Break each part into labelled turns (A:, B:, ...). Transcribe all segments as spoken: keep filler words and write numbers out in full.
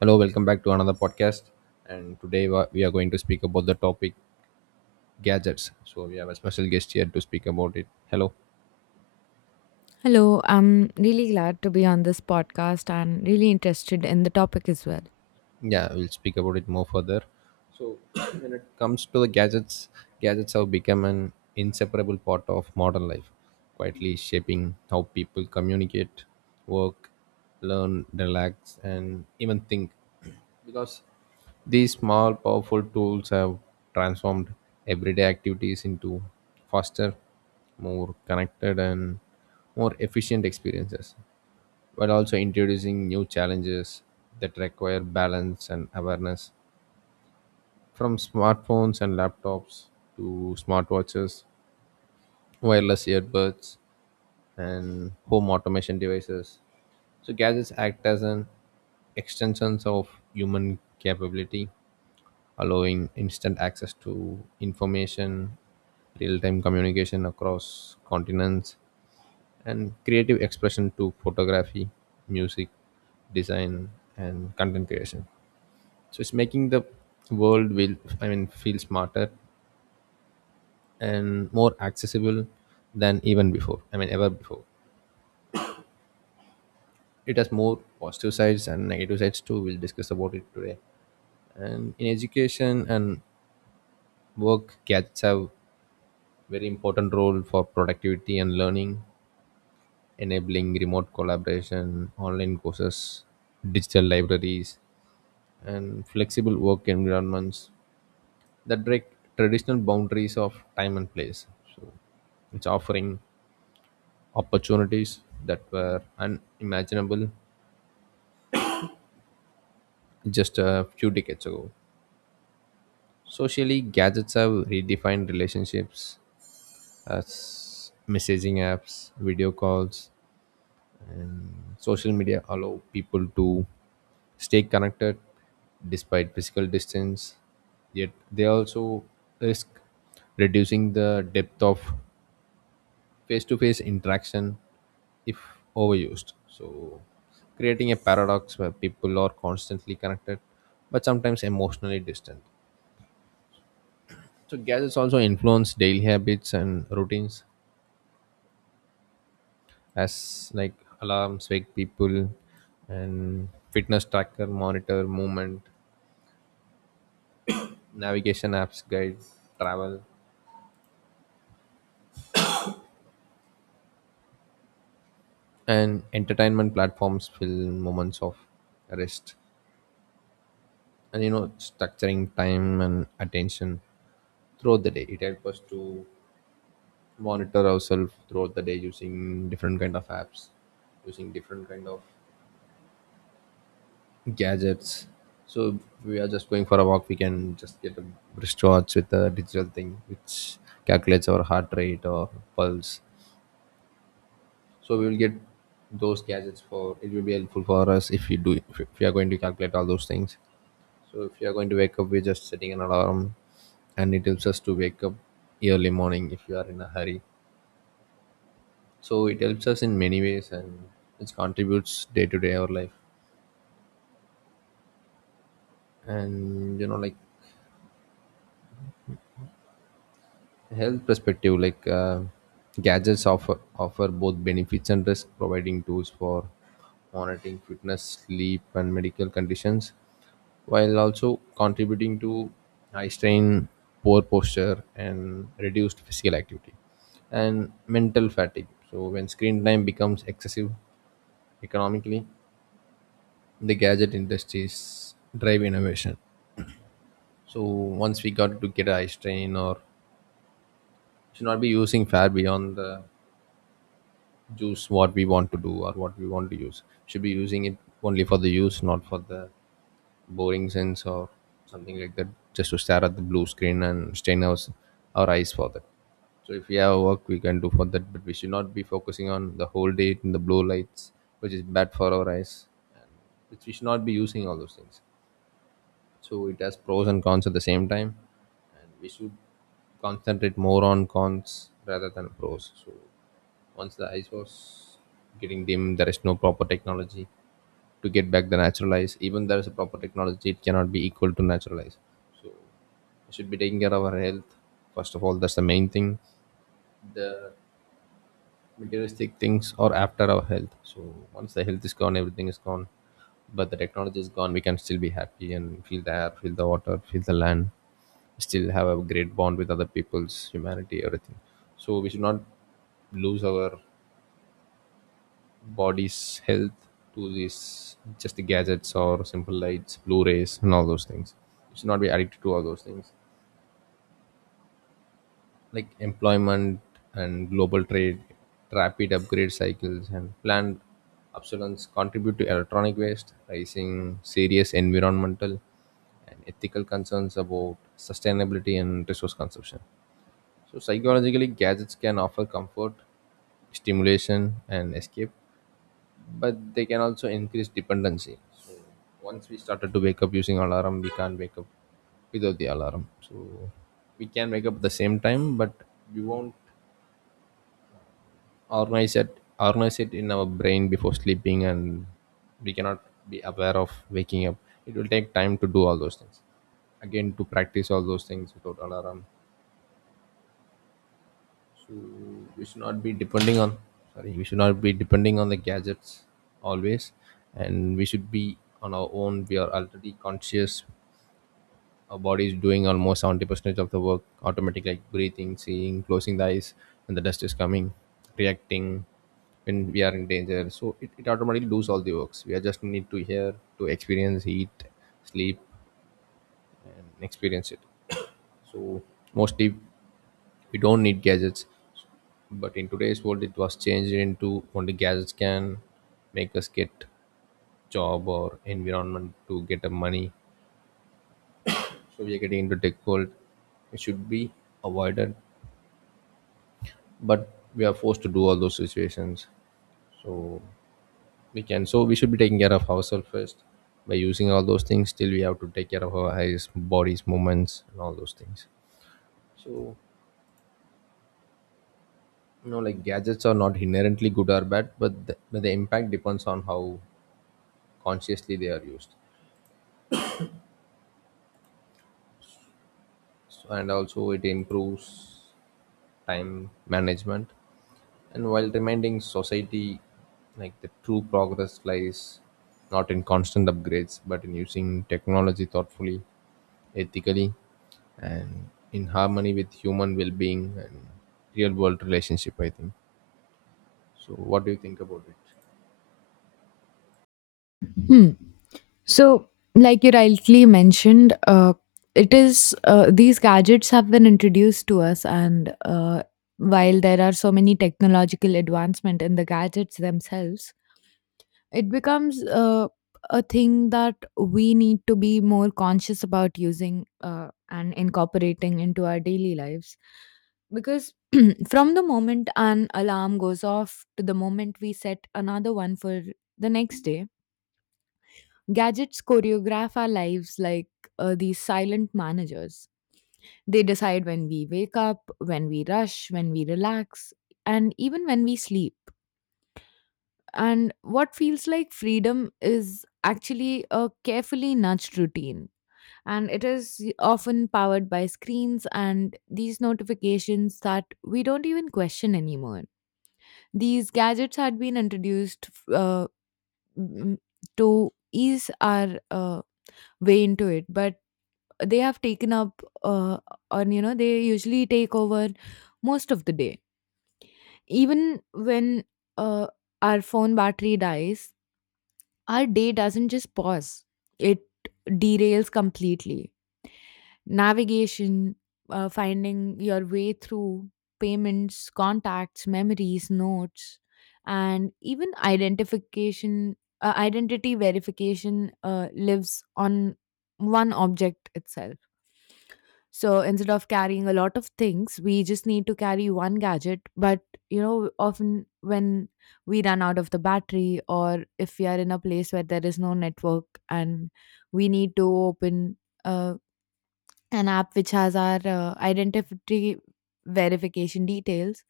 A: Hello, welcome back to another podcast. And today wa- we are going to speak about the topic gadgets. So we have a special guest here to speak about it. Hello.
B: Hello, I'm really glad to be on this podcast and really interested in the topic as well.
A: Yeah, we'll speak about it more further. So when it comes to the gadgets, gadgets have become an inseparable part of modern life, quietly shaping how people communicate, work, learn, relax, and even think. Because these small, powerful tools have transformed everyday activities into faster, more connected, and more efficient experiences, while also introducing new challenges that require balance and awareness. From smartphones and laptops to smartwatches, wireless earbuds, and home automation devices. So, gadgets act as an extensions of human capability, allowing instant access to information, real time communication across continents, and creative expression to photography, music, design, and content creation. So it's making the world, will I mean, feel smarter and more accessible than even before. I mean ever before. It has more positive sides and negative sides too. We'll discuss about it today. And in education and work, gadgets have very important role for productivity and learning, enabling remote collaboration, online courses, digital libraries, and flexible work environments that break traditional boundaries of time and place. So it's offering opportunities that were unimaginable just a few decades ago. Socially, gadgets have redefined relationships as messaging apps, video calls, social media allow people to stay connected despite physical distance, yet they also risk reducing the depth of face-to-face interaction if overused. So creating a paradox where people are constantly connected but sometimes emotionally distant. So gadgets also influence daily habits and routines, as like alarms wake people and fitness tracker monitor movement, navigation apps guide travel, and entertainment platforms fill moments of rest. And you know, structuring time and attention throughout the day. It helps us to monitor ourselves throughout the day using different kind of apps, using different kind of gadgets. So if we are just going for a walk, we can just get a wristwatch with a digital thing which calculates our heart rate or pulse. So we will get those gadgets for it will be helpful for us if we do if we are going to calculate all those things. So if you are going to wake up, we're just setting an alarm, and it helps us to wake up early morning if you are in a hurry. So it helps us in many ways, and it contributes day to day our life. And you know, like health perspective, like uh, gadgets offer offer both benefits and risk, providing tools for monitoring fitness, sleep, and medical conditions while also contributing to high strain, poor posture, and reduced physical activity and mental fatigue. So, when screen time becomes excessive economically, the gadget industries drive innovation. So, once we got to get a high strain, or should not be using far beyond the use what we want to do or what we want to use, should be using it only for the use, not for the boring sense or something like that, just to stare at the blue screen and strain our, our eyes for that. So if we have work we can do for that, but we should not be focusing on the whole day in the blue lights, which is bad for our eyes, and which we should not be using all those things. So it has pros and cons at the same time, and we should concentrate more on cons rather than pros. So once the eyes was getting dim, there is no proper technology to get back the natural eyes. Even there is a proper technology, it cannot be equal to natural eyes. So we should be taking care of our health. First of all, that's the main thing. The materialistic things are after our health. So once the health is gone, everything is gone. But the technology is gone, we can still be happy and feel the air, feel the water, feel the land, still have a great bond with other people's humanity, everything. So we should not lose our body's health to these just the gadgets or simple lights, Blu-rays, and all those things. You should not be addicted to all those things. Like employment and global trade, rapid upgrade cycles, and planned obsolescence contribute to electronic waste, raising serious environmental and ethical concerns about sustainability and resource consumption. So, psychologically, gadgets can offer comfort, stimulation, and escape, but they can also increase dependency. So once we started to wake up using alarm, we can't wake up without the alarm. So we can wake up at the same time, but we won't organize it organize it in our brain before sleeping, and we cannot be aware of waking up. It will take time to do all those things. Again, to practice all those things without alarm. So we should not be depending on sorry, we should not be depending on the gadgets always, and we should be on our own. We are already conscious. Our body is doing almost seventy percent of the work automatically, like breathing, seeing, closing the eyes when the dust is coming, reacting when we are in danger. So it, it automatically does all the works. We are just need to hear to experience eat, sleep, and experience it. So mostly we don't need gadgets. But in today's world, it was changed into only gadgets can make us get job or environment to get a money. So we are getting into tech world. It should be avoided, but we are forced to do all those situations. So we can. So we should be taking care of ourselves first by using all those things. Still, we have to take care of our eyes, bodies, movements, and all those things. So, you know, like gadgets are not inherently good or bad, but the, but the impact depends on how consciously they are used. And also it improves time management, and while reminding society like the true progress lies not in constant upgrades but in using technology thoughtfully, ethically, and in harmony with human well-being and real world relationship, I think. So what do you think about it?
B: Hmm. So, like you rightly mentioned, uh, it is uh, these gadgets have been introduced to us, and uh, while there are so many technological advancement in the gadgets themselves, it becomes uh, a thing that we need to be more conscious about using uh, and incorporating into our daily lives because from the moment an alarm goes off to the moment we set another one for the next day, gadgets choreograph our lives like uh, these silent managers. They decide when we wake up, when we rush, when we relax, and even when we sleep. And what feels like freedom is actually a carefully nudged routine. And it is often powered by screens and these notifications that we don't even question anymore. These gadgets had been introduced uh, m- to ease our uh, way into it, but they have taken up, uh, on you know, they usually take over most of the day. Even when uh, our phone battery dies, our day doesn't just pause, it derails completely. Navigation, uh, finding your way through, payments, contacts, memories, notes, and even identification, uh, identity verification uh, lives on one object itself. So instead of carrying a lot of things, we just need to carry one gadget. But, you know, often when we run out of the battery or if we are in a place where there is no network and we need to open uh, an app which has our uh, identity verification details,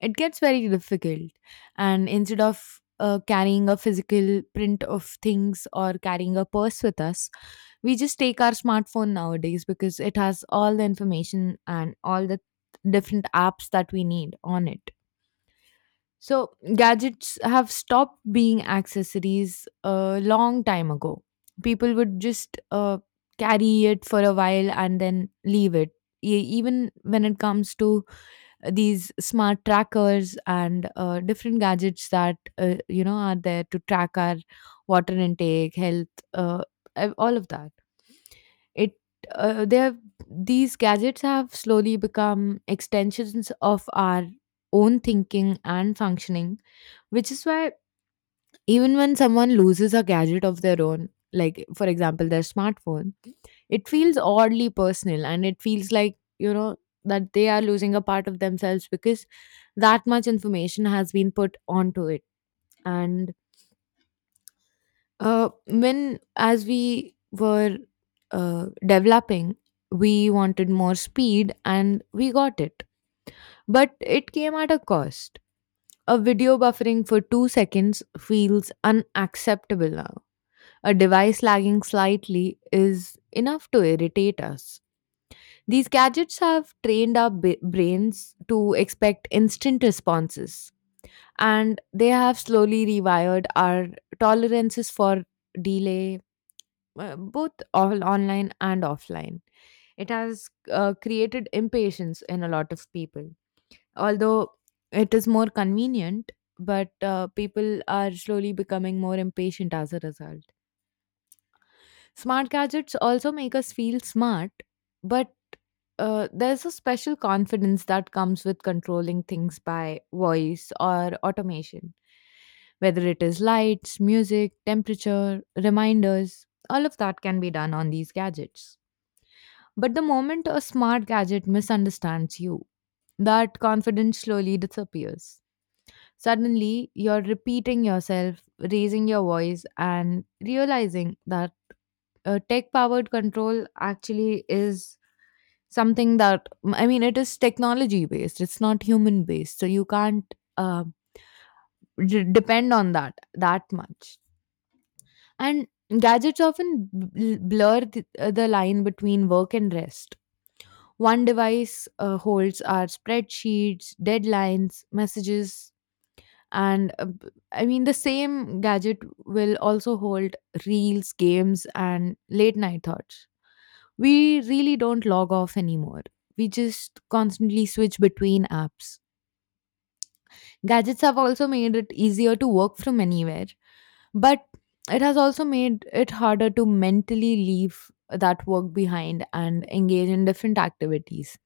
B: it gets very difficult. And instead of uh, carrying a physical print of things or carrying a purse with us, we just take our smartphone nowadays because it has all the information and all the different apps that we need on it. So, gadgets have stopped being accessories a long time ago. People would just uh, carry it for a while and then leave it. E- even when it comes to these smart trackers and uh, different gadgets that uh, you know, are there to track our water intake, health, uh, ev- all of that, it uh, they have these gadgets have slowly become extensions of our own thinking and functioning, which is why even when someone loses a gadget of their own, like for example, their smartphone, it feels oddly personal and it feels like, you know, that they are losing a part of themselves because that much information has been put onto it. And uh, when, as we were uh, developing, we wanted more speed and we got it. But it came at a cost. A video buffering for two seconds feels unacceptable now. A device lagging slightly is enough to irritate us. These gadgets have trained our b- brains to expect instant responses, and they have slowly rewired our tolerances for delay, uh, both all online and offline. It has uh, created impatience in a lot of people. Although it is more convenient, but uh, people are slowly becoming more impatient as a result. Smart gadgets also make us feel smart, but uh, there's a special confidence that comes with controlling things by voice or automation. Whether it is lights, music, temperature, reminders, all of that can be done on these gadgets. But the moment a smart gadget misunderstands you, that confidence slowly disappears. Suddenly, you're repeating yourself, raising your voice, and realizing that uh, tech powered control actually is something that, I mean, it is technology based. It's not human based, so you can't uh, d- depend on that that much. And gadgets often bl- blur the, uh, the line between work and rest. One device uh, holds our spreadsheets, deadlines, messages, and uh, b- I mean, the same gadget will also hold reels, games, and late night thoughts. We really don't log off anymore. We just constantly switch between apps. Gadgets have also made it easier to work from anywhere, but it has also made it harder to mentally leave that work behind and engage in different activities.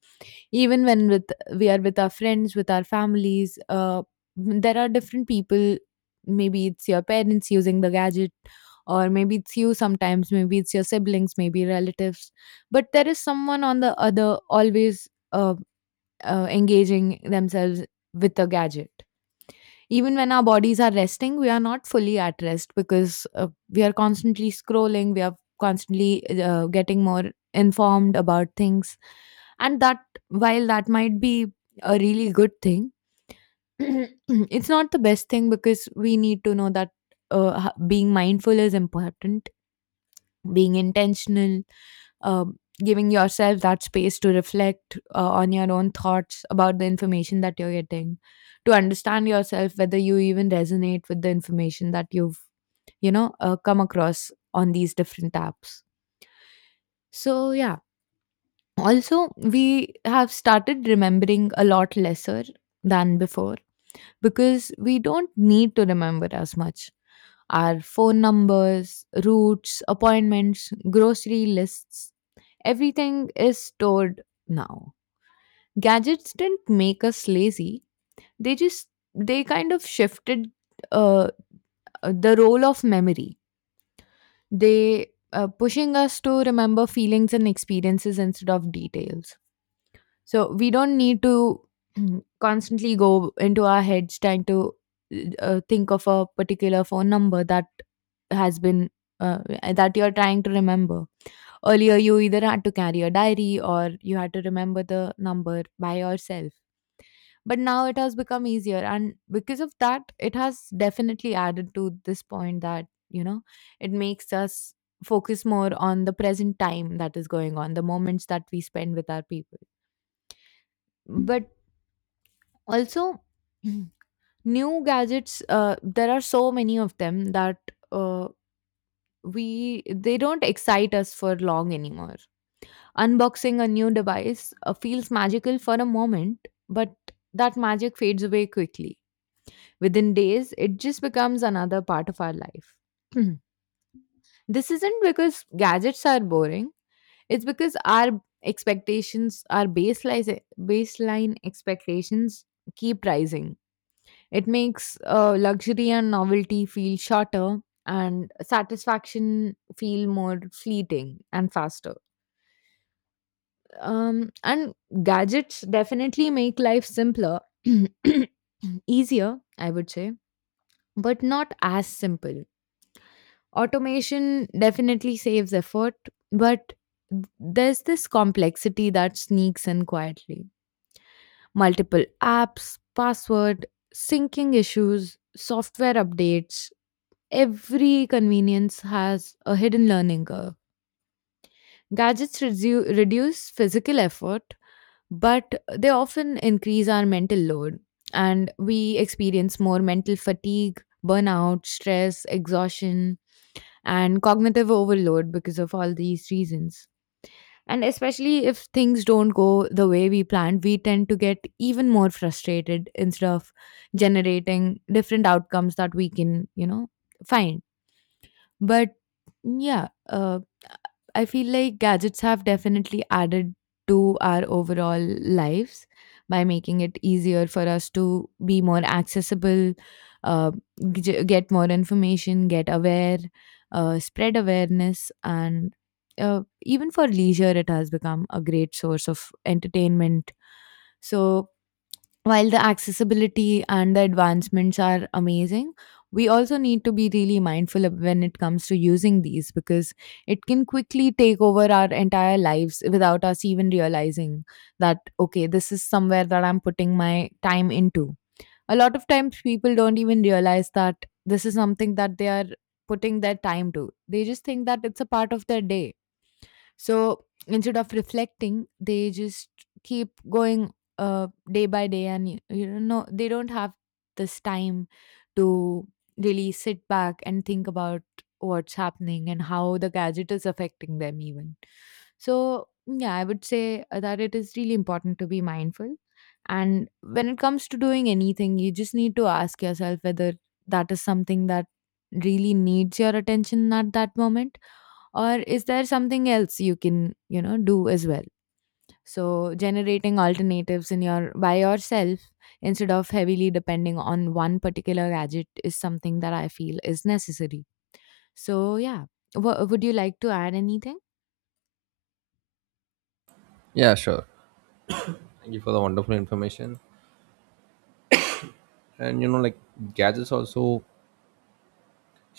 B: Even when with we are with our friends, with our families, uh, there are different people. Maybe it's your parents using the gadget, or maybe it's you sometimes. Maybe it's your siblings, maybe relatives. But there is someone on the other always uh, uh, engaging themselves with a gadget. Even when our bodies are resting, we are not fully at rest because uh, we are constantly scrolling, we are constantly uh, getting more informed about things. And that, while that might be a really good thing, it's not the best thing because we need to know that uh, h- being mindful is important, being intentional, uh, giving yourself that space to reflect uh, on your own thoughts about the information that you're getting, to understand yourself whether you even resonate with the information that you've, you know, uh, come across on these different apps. So, yeah. Also, we have started remembering a lot lesser than before because we don't need to remember as much. Our phone numbers, routes, appointments, grocery lists, everything is stored now. Gadgets didn't make us lazy. They just they kind of shifted uh, uh, the role of memory. They uh, pushing us to remember feelings and experiences instead of details. So we don't need to constantly go into our heads trying to uh, think of a particular phone number that has been uh, that you're trying to remember. Earlier, you either had to carry a diary or you had to remember the number by yourself. But now it has become easier. And because of that, it has definitely added to this point that, you know, it makes us focus more on the present time that is going on, the moments that we spend with our people. But also, new gadgets, uh, there are so many of them that uh, we they don't excite us for long anymore. Unboxing a new device uh, feels magical for a moment, but that magic fades away quickly. Within days, it just becomes another part of our life. Mhm. This isn't because gadgets are boring, it's because our expectations, our baseline, baseline expectations keep rising. It makes uh, luxury and novelty feel shorter and satisfaction feel more fleeting and faster. Um, and gadgets definitely make life simpler, easier, I would say, but not as simple. Automation definitely saves effort, but there's this complexity that sneaks in quietly. Multiple apps, password, syncing issues, software updates, every convenience has a hidden learning curve. Gadgets redu- reduce physical effort, but they often increase our mental load, and we experience more mental fatigue, burnout, stress, exhaustion, and cognitive overload because of all these reasons. And especially if things don't go the way we planned, we tend to get even more frustrated instead of generating different outcomes that we can, you know, find. But yeah, uh, I feel like gadgets have definitely added to our overall lives by making it easier for us to be more accessible, uh, g- get more information, get aware, uh, spread awareness, and uh, even for leisure, it has become a great source of entertainment. So, while the accessibility and the advancements are amazing, we also need to be really mindful of when it comes to using these because it can quickly take over our entire lives without us even realizing that, okay, this is somewhere that I'm putting my time into. A lot of times people don't even realize that this is something that they are putting their time to. They just think that it's a part of their day, so instead of reflecting, they just keep going uh, day by day, and y- you don't know no, they don't have this time to really sit back and think about what's happening and how the gadget is affecting them even. So yeah, I would say uh, that it is really important to be mindful. And when it comes to doing anything, you just need to ask yourself whether that is something that really needs your attention at that moment, or is there something else you can, you know, do as well. So generating alternatives in your by yourself instead of heavily depending on one particular gadget is something that I feel is necessary. So yeah, w- would you like to add anything?
A: Yeah, sure, thank you for the wonderful information. And you know, like gadgets also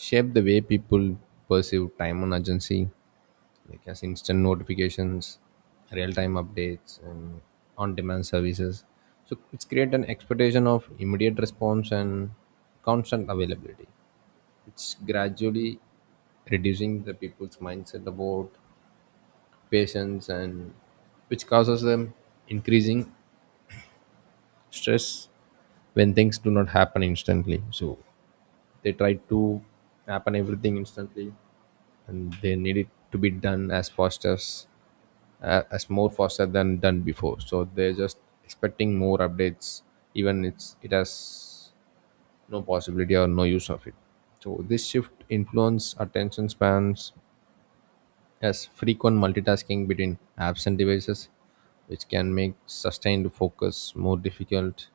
A: shape the way people perceive time and urgency, like as instant notifications, real-time updates, and on-demand services. So it's create an expectation of immediate response and constant availability. It's gradually reducing the people's mindset about patience, and which causes them increasing stress when things do not happen instantly. So they try to happen everything instantly, and they need it to be done as fast as uh, as more faster than done before, so they're just expecting more updates, even it's it has no possibility or no use of it. So this shift influence attention spans as frequent multitasking between apps and devices, which can make sustained focus more difficult,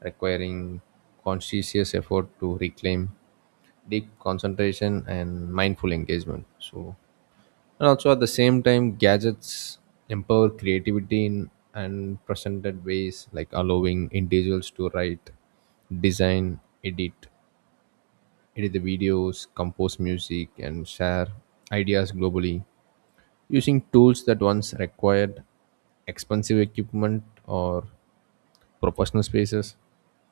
A: requiring conscientious effort to reclaim deep concentration and mindful engagement. So and also at the same time, gadgets empower creativity in unprecedented ways, like allowing individuals to write, design, edit edit the videos, compose music, and share ideas globally using tools that once required expensive equipment or professional spaces,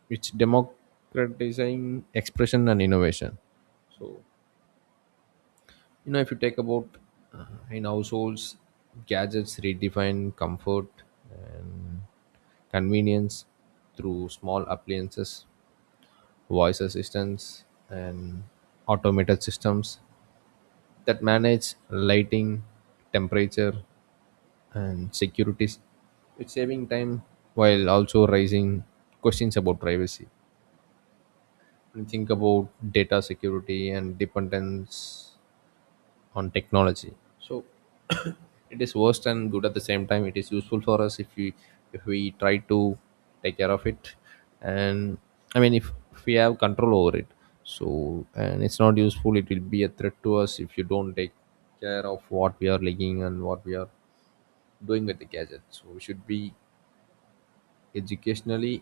A: which democratizing expression and innovation. You know if you take about uh, in households, gadgets redefine comfort and convenience through small appliances, voice assistants, and automated systems that manage lighting, temperature, and security. It's saving time while also raising questions about privacy when you think about data security and dependence on technology. So it is worst and good at the same time. It is useful for us if we if we try to take care of it, and I mean if, if we have control over it. So and it's not useful. It will be a threat to us if you don't take care of what we are leaking and what we are doing with the gadget. So we should be educationally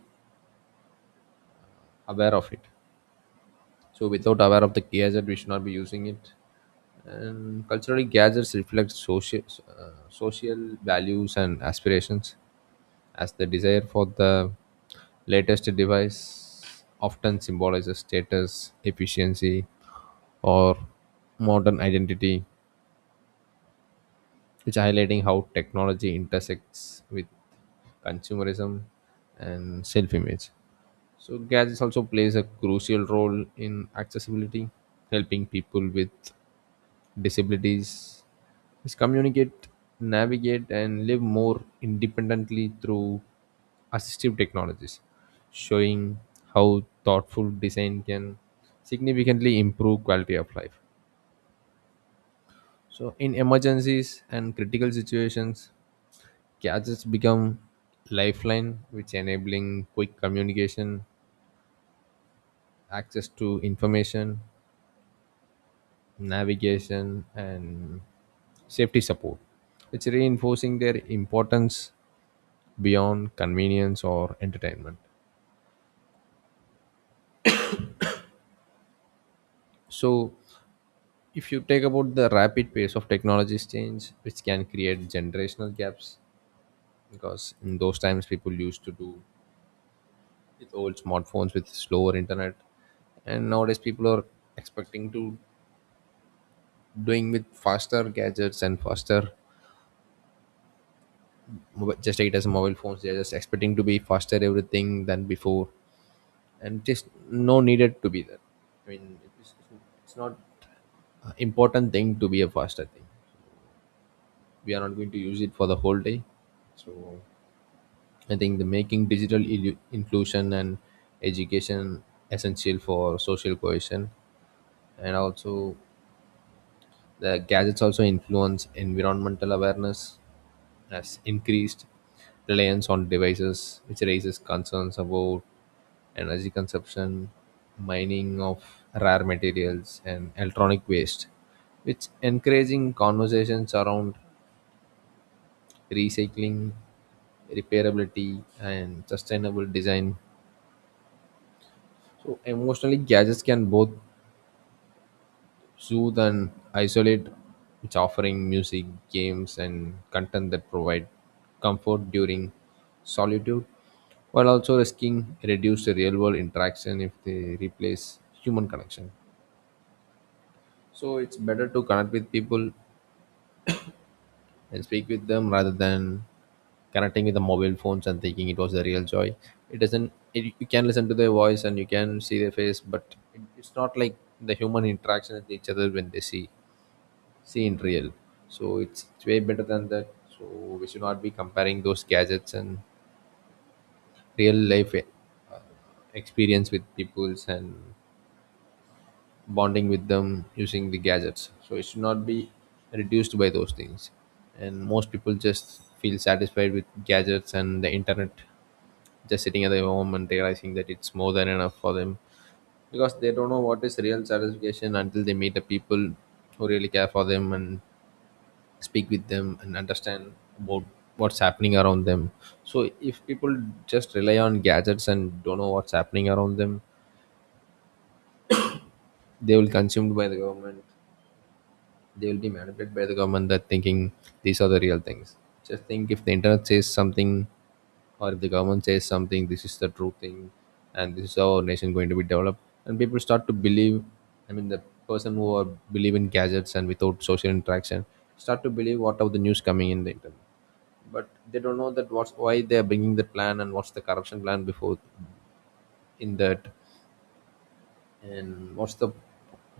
A: aware of it. So without aware of the gadget, we should not be using it. And culturally, gadgets reflect social uh, social values and aspirations, as the desire for the latest device often symbolizes status, efficiency, or modern identity, which highlighting how technology intersects with consumerism and self-image. So gadgets also plays a crucial role in accessibility, helping people with disabilities is communicate, navigate, and live more independently through assistive technologies, showing how thoughtful design can significantly improve quality of life. So in emergencies and critical situations, gadgets become lifeline, which enabling quick communication, access to information, navigation, and safety support. It's reinforcing their importance beyond convenience or entertainment. So, if you take about the rapid pace of technology's change, which can create generational gaps, because in those times people used to do with old smartphones with slower internet, and nowadays people are expecting to doing with faster gadgets and faster mobi- just take it as mobile phones, they're just expecting to be faster everything than before and just no needed to be there. I mean, it's, it's not a important thing to be a faster thing. We are not going to use it for the whole day. So I think the making digital illu- inclusion and education essential for social cohesion, and also the gadgets also influence environmental awareness as increased reliance on devices, which raises concerns about energy consumption, mining of rare materials, and electronic waste, which encouraging conversations around recycling, repairability, and sustainable design. So emotionally, gadgets can both soothe and isolate. It's offering music, games, and content that provide comfort during solitude, while also risking reduced real world interaction if they replace human connection. So it's better to connect with people and speak with them rather than connecting with the mobile phones and thinking it was the real joy. It doesn't, it, you can listen to their voice and you can see their face, but it, it's not like the human interaction with each other when they see see in real. So it's, it's way better than that. So we should not be comparing those gadgets and real life eh, uh, experience with peoples and bonding with them using the gadgets. So it should not be reduced by those things. And most people just feel satisfied with gadgets and the internet, just sitting at their home and realizing that it's more than enough for them, because they don't know what is real satisfaction until they meet the people who really care for them and speak with them and understand about what's happening around them. So if people just rely on gadgets and don't know what's happening around them, they will consumed by the government. They will be manipulated by the government, that thinking these are the real things. Just think, if the internet says something or if the government says something, this is the true thing and this is how our nation going to be developed. And people start to believe, I mean, the person who are believe in gadgets and without social interaction start to believe what of the news coming in the internet. But they don't know that what's why they are bringing the plan, and what's the corruption plan before in that, and what's the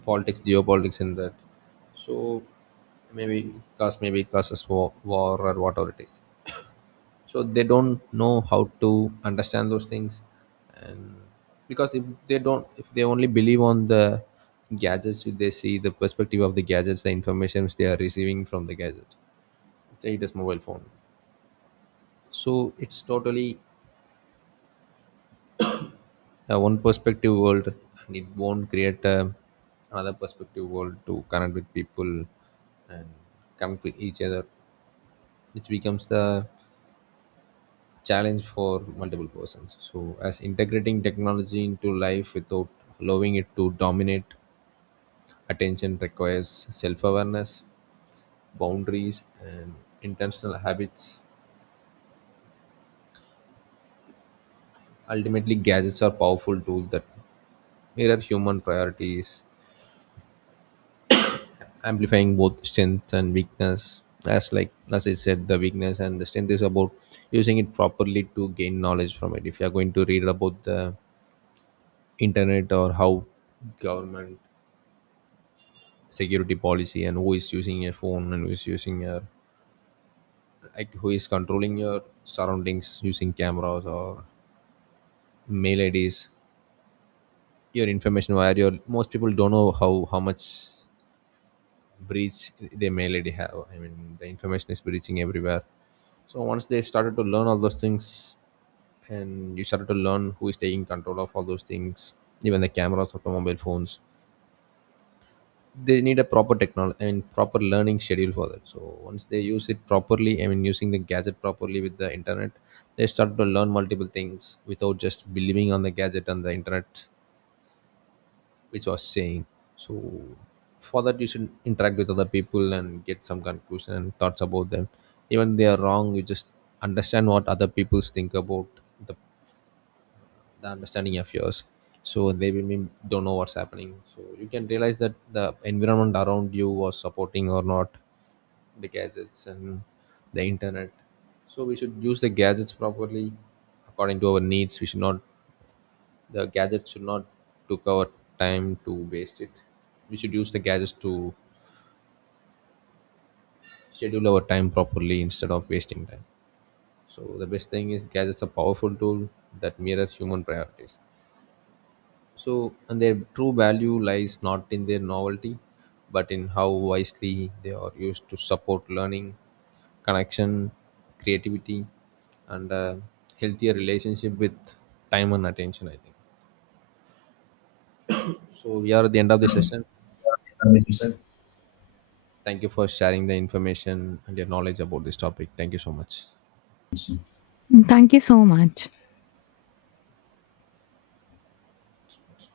A: politics, geopolitics in that. So maybe cause, maybe it causes war, war or whatever it is. So they don't know how to understand those things. And because if they don't, if they only believe on the gadgets, if they see the perspective of the gadgets, the information which they are receiving from the gadget, say it is mobile phone, so it's totally uh, one perspective world, and it won't create a, another perspective world to connect with people and connect with each other, which becomes the challenge for multiple persons. So as integrating technology into life without allowing it to dominate attention requires self-awareness, boundaries, and intentional habits. Ultimately gadgets are powerful tools that mirror human priorities, amplifying both strength and weakness. As like as I said, the weakness and the strength is about using it properly to gain knowledge from it. If you are going to read about the internet, or how government security policy, and who is using your phone and who is using your, like who is controlling your surroundings using cameras or mail I Ds, your information, where your most people don't know how how much breach they mail already have. I mean, the information is breaching everywhere. So once they started to learn all those things, and you started to learn who is taking control of all those things, even the cameras of the mobile phones, they need a proper technology, I mean proper learning schedule for that. So once they use it properly, I mean using the gadget properly with the internet, they start to learn multiple things without just believing on the gadget and the internet, which was saying. So for that you should interact with other people and get some conclusion and thoughts about them. Even they are wrong, you just understand what other people think about the, the understanding of yours. So they will mean don't know what's happening. So you can realize that the environment around you was supporting or not the gadgets and the internet. So we should use the gadgets properly according to our needs. We should not, the gadgets should not took our time to waste it. We should use the gadgets to schedule our time properly instead of wasting time. So the best thing is gadgets are powerful tool that mirror human priorities. So, and their true value lies not in their novelty, but in how wisely they are used to support learning, connection, creativity, and a healthier relationship with time and attention. I think so we are at the end of the session. Thank you for sharing the information and your knowledge about this topic. Thank you so much.
B: Thank you so much.